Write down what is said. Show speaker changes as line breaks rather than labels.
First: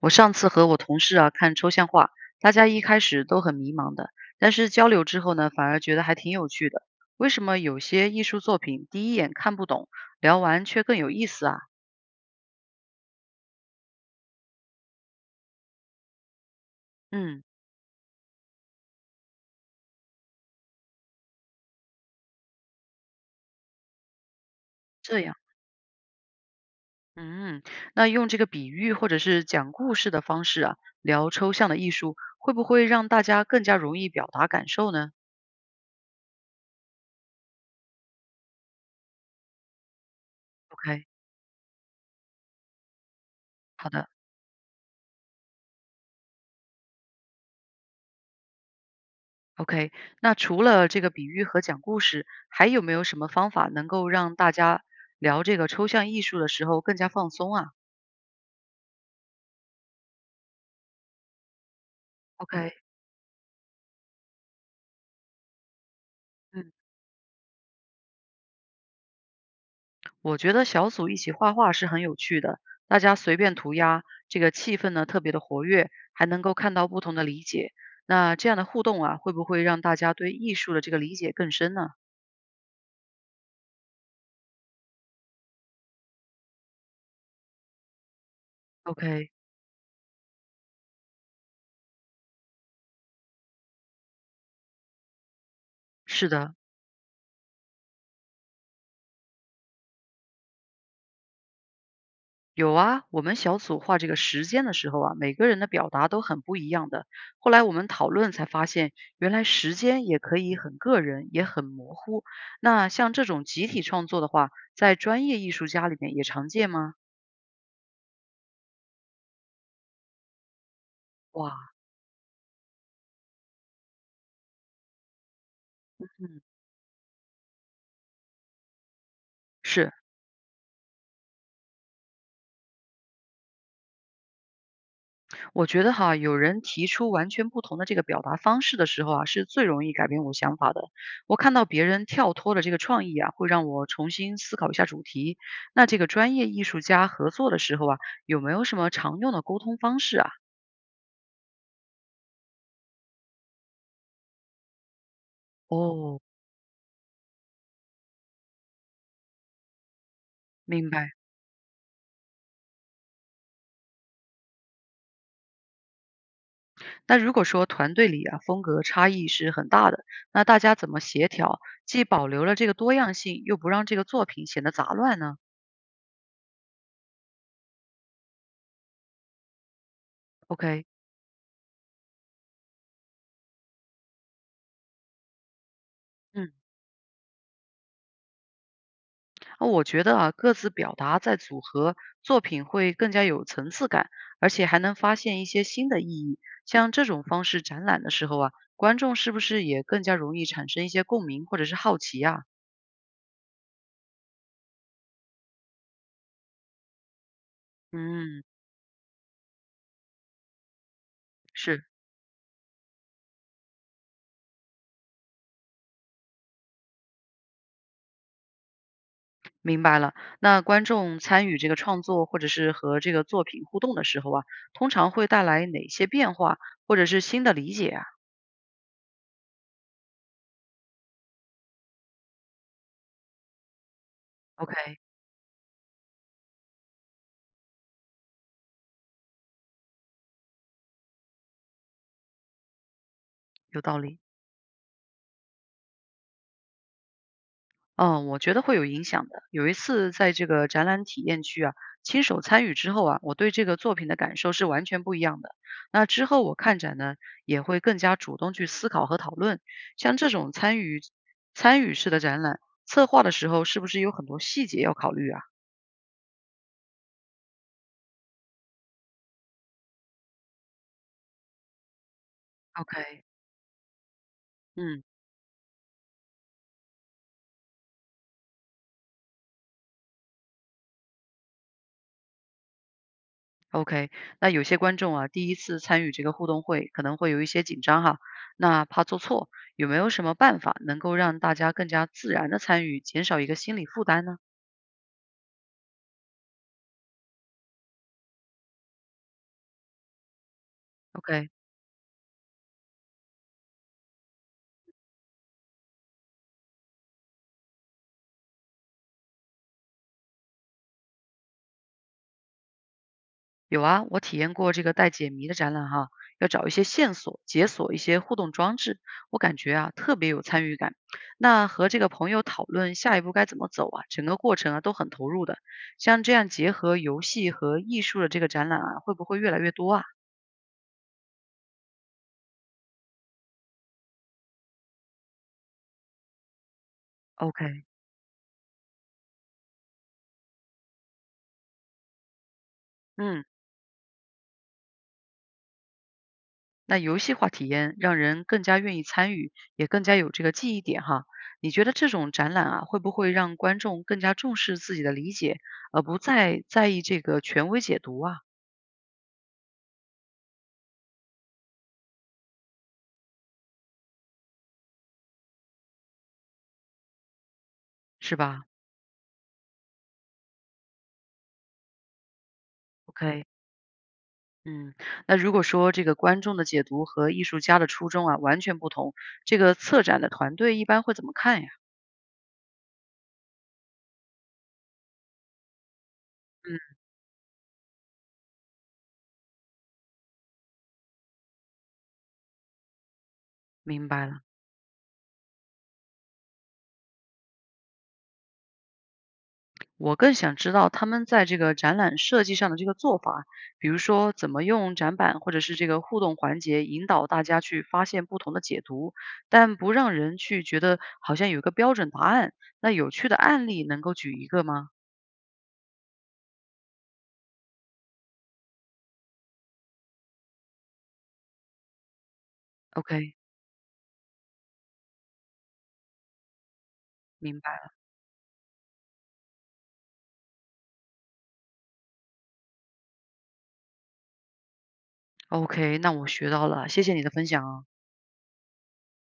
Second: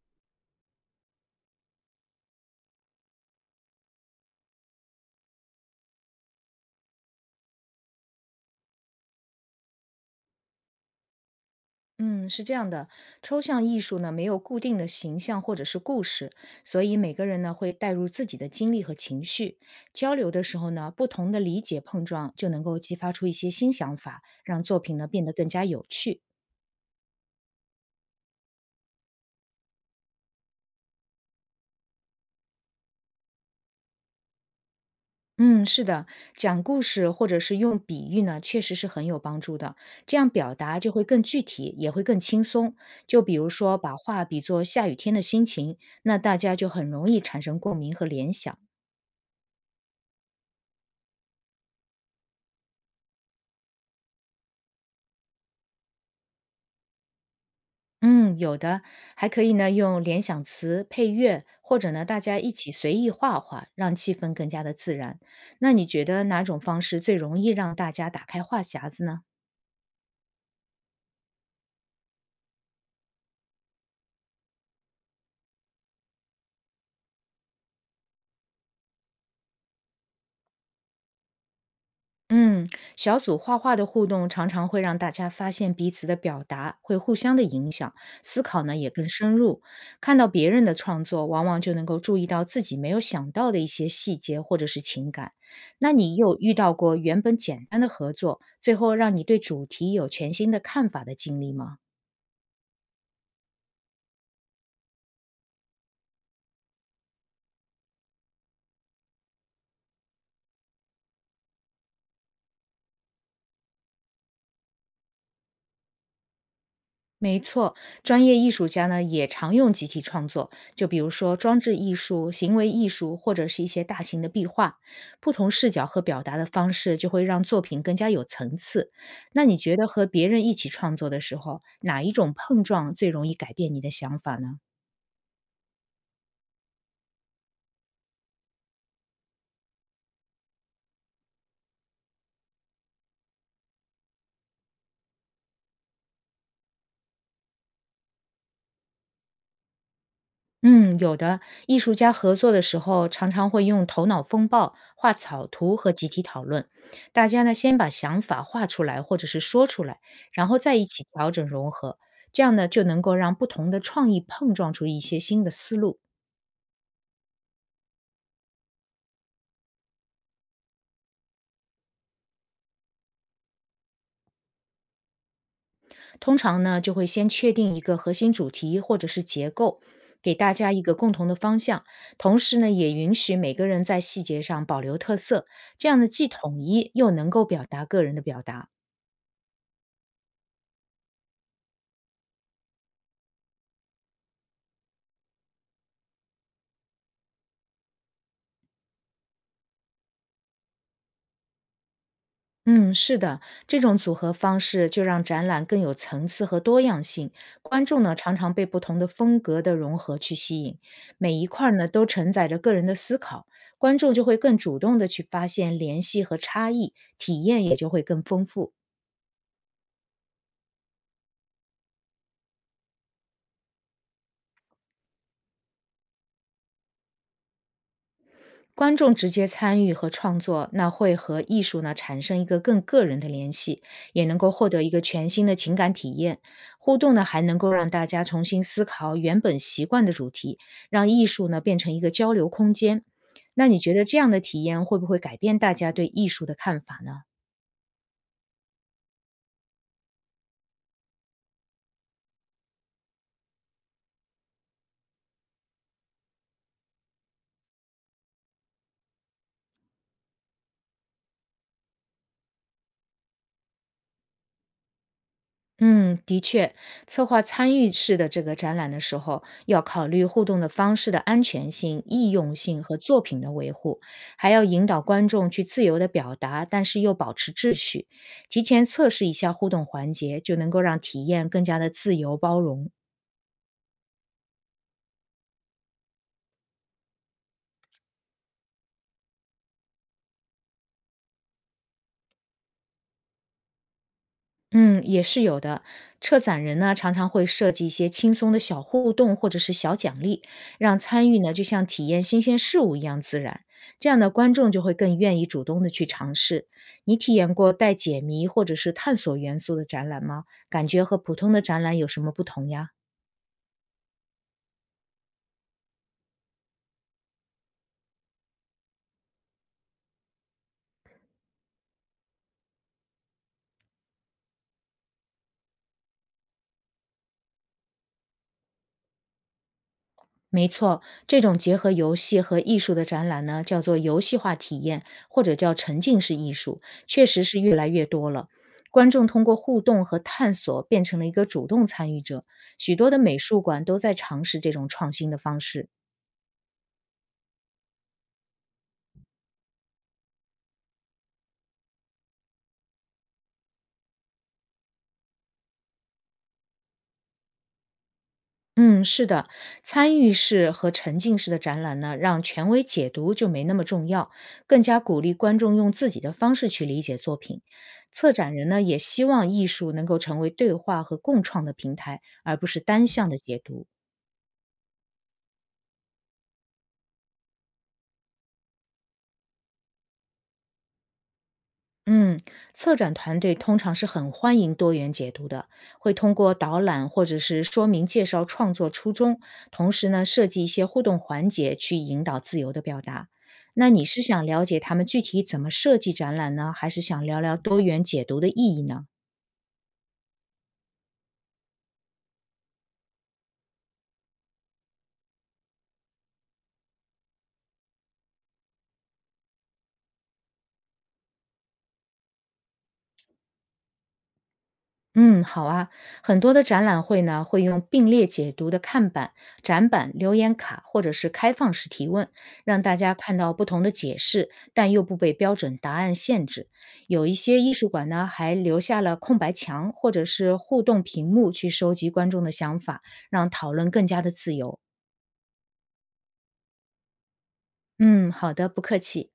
我上次和我同事啊看抽象画，大家一开始都很迷茫的，但是交流之后呢，反而觉得还挺有趣的。为什么有些艺术作品第一眼看不懂，聊完却更有意思啊？
嗯，是这样的，抽象艺术呢没有固定的形象或者是故事，所以每个人
嗯，
呢会带入自己的经历和情绪。交流的时候呢，不同的理解碰撞就能够激发出一些新想法，让作品呢
这
变得
样，
更加有趣。
嗯，那用这个比喻或者是讲故事的方式啊，聊抽象的艺术，会不会让大家更加容易表达感受呢
嗯，是的，讲故事或者是用比喻呢，确实是很有帮助的。这样表达就会
？OK，
更具体，也会更轻松。就比如说，
好
把
的。
画比作下雨天的心情，那大家就很容易产生共鸣和联想。
OK，那除了这个比喻和讲故事，还有没有什么方法能够让大家聊这个抽象艺术的时候更加放松啊
嗯，有的，还可以呢，用联想词、配乐，或者呢，大家一起
？OK，
随意画画，让气氛更加的自然。那你觉得哪种
嗯，
方式最容易让大家打开话匣子呢？
我觉得小组一起画画是很有趣的，大家随便涂鸦，这个气氛呢特别的活跃，还能够看到不同的理解。那这样的互动啊，会不会让大家对艺术的这个理解更深呢
嗯，小组画画的互动常常会让大家发现彼此的表达会互相的影响，思考呢也更
？OK，
深入。看到别人的创作，往往就能够注意到自己没有想到的一些细节或者是情感。那你
是
有遇
的，
到过原本简单的合作，最后让你对主题有全新的看法的经历吗？
有啊，我们小组画这个时间的时候啊，每个人的表达都很不一样的。后来我们讨论才发现，原来时间也可以很个人，也很模糊。那像这种集体创作的话，在专业艺术家里面也常见吗？
没错，专业艺术家呢也常用集体创作，就比如说装置
哇，
艺术、行为艺术，或者是一些大型的壁画。不同视角和表达
嗯，
的方式，就会让作品更加有层次。那你觉得
是。
和别人一起创作的时候，哪一种碰撞最容易改变你的想法呢？
我觉得哈，有人提出完全不同的这个表达方式的时候啊，是最容易改变我想法的。我看到别人跳脱的这个创意啊，会让我重新思考一下主题。那这个专业艺术家合作的时候啊，有没有什么常用的沟通方式啊？
嗯，有的。艺术家合作的时候，常常会用头脑风暴、画草图和集
哦，
体讨论。大家呢，先把想法画出来，或者是说出来，然后再一
明
起
白。
调整融合。这样呢，就能够让不同的创意碰撞出一些新的思路。
那如果说团队里啊，风格差异是很大的，那大家怎么协调，既保留了这个多样性，又不让这个作品显得杂乱呢
通常呢，就会先确定一个核心主题或者是结构，给大家一
？OK，
个共同的方向。同时呢，也允许每个人在细节上保留特色，这样呢，既
嗯。
统一又能够表达个人的表达。
我觉得啊，各自表达再组合，作品会更加有层次感，而且还能发现一些新的意义。像这种方式展览的时候啊，观众是不是也更加容易产生一些共鸣或者是好奇啊？
嗯，是的，这种组合方式就让展览更有层次和多样性。观众呢，常
嗯，
常被不同的风格的融合去吸引，每一块儿
是，
呢都承载着个人的思考，观众就会更主动的去发现联系和差异，体验也就会更丰富。
明白了。那观众参与这个创作或者是和这个作品互动的时候啊，通常会带来哪些变化或者是新的理解啊
观众直接参与和创作，那会和艺术呢产生一个更个人的联系，也能够获得一个
？OK，
全新的情感体验。互动呢，还能够让大家重新思考原本习惯的主题，让艺术呢变成一个交流空间。那你
有
觉
道
得这
理。
样的体验会不会改变大家对艺术的看法呢？
嗯，我觉得会有影响的。有一次在这个展览体验区啊，亲手参与之后啊，我对这个作品的感受是完全不一样的。那之后我看展呢，也会更加主动去思考和讨论。像这种参与式的展览，策划的时候是不是有很多细节要考虑啊
嗯，的确，策划参与式的这个展览的时候，要考虑互动的方式的安全性、易用性和
？OK，
作品的维护，还要引导
嗯
观众去自由的表达，但是又保持秩序。提前测试一下互动环节，就能够让体验更加的自由包容。
，OK。那有些观众啊，第一次参与这个互动会，可能会有一些紧张哈，那怕做错，有没有什么办法能够让大家更加自然的参与，减少一个心理负担呢？
嗯，也是有的。策展人呢，常常会设计一些轻松的小互动或者是小奖励，让参与
OK，
呢就像体验新鲜事物一样自然。这样的观众就会更愿意主动的去尝试。你体验过带解谜或者是探索元素的展览吗？感觉和普通的展览有什么不同呀？
有啊，我体验过这个带解谜的展览哈，要找一些线索，解锁一些互动装置，我感觉啊特别有参与感。那和这个朋友讨论下一步该怎么走啊，整个过程啊都很投入的。像这样结合游戏和艺术的这个展览啊，会不会越来越多啊
没错，这种结合游戏和艺术的展览呢，叫做游戏化体验，或者叫沉浸式艺术，确实是越
？OK，
来越多了。观众通过互动和探索，变成了一个主动参与者。许多的美
嗯，
术馆都在尝试这种创新的方式。
那游戏化体验让人更加愿意参与，也更加有这个记忆点哈。你觉得这种展览啊，会不会让观众更加重视自己的理解，而不再在意这个权威解读啊？
嗯，是的，参与式和沉浸式的展览呢，让权威解读就没那么重要，更加鼓励观众用自己的方式去理解作品。策
是
展
吧
人呢，也希望艺术能够成为对话和共创的平台，而不是单向的
？OK，
解读。
嗯，那如果说这个观众的解读和艺术家的初衷啊完全不同，这个策展的团队一般会怎么看呀？
嗯，策展团队通常是很欢迎多元解读的，会通过导
嗯，
览或者是说明介绍创作初衷，同时呢设计一些互动环节去引导自由的表达。那你
明
是
白了。
想了解他们具体怎么设计展览呢，还是想聊聊多元解读的意义呢？
我更想知道他们在这个展览设计上的这个做法，比如说怎么用展板或者是这个互动环节引导大家去发现不同的解读，但不让人去觉得好像有一个标准答案。那有趣的案例能够举一个吗
嗯，好啊，很多的展览会呢会用并列解读的看板、展板、留言卡或者是开放式提问，让大家
？OK，
看到不同的解释，但又不被标准答案限制。有一些
明
艺术
白。
馆呢还留下了空白墙或者是互动屏幕去收集观众的想法，让讨论更加的自由。
OK，那我学到了，谢谢你的分享啊。
嗯，好的，不客气。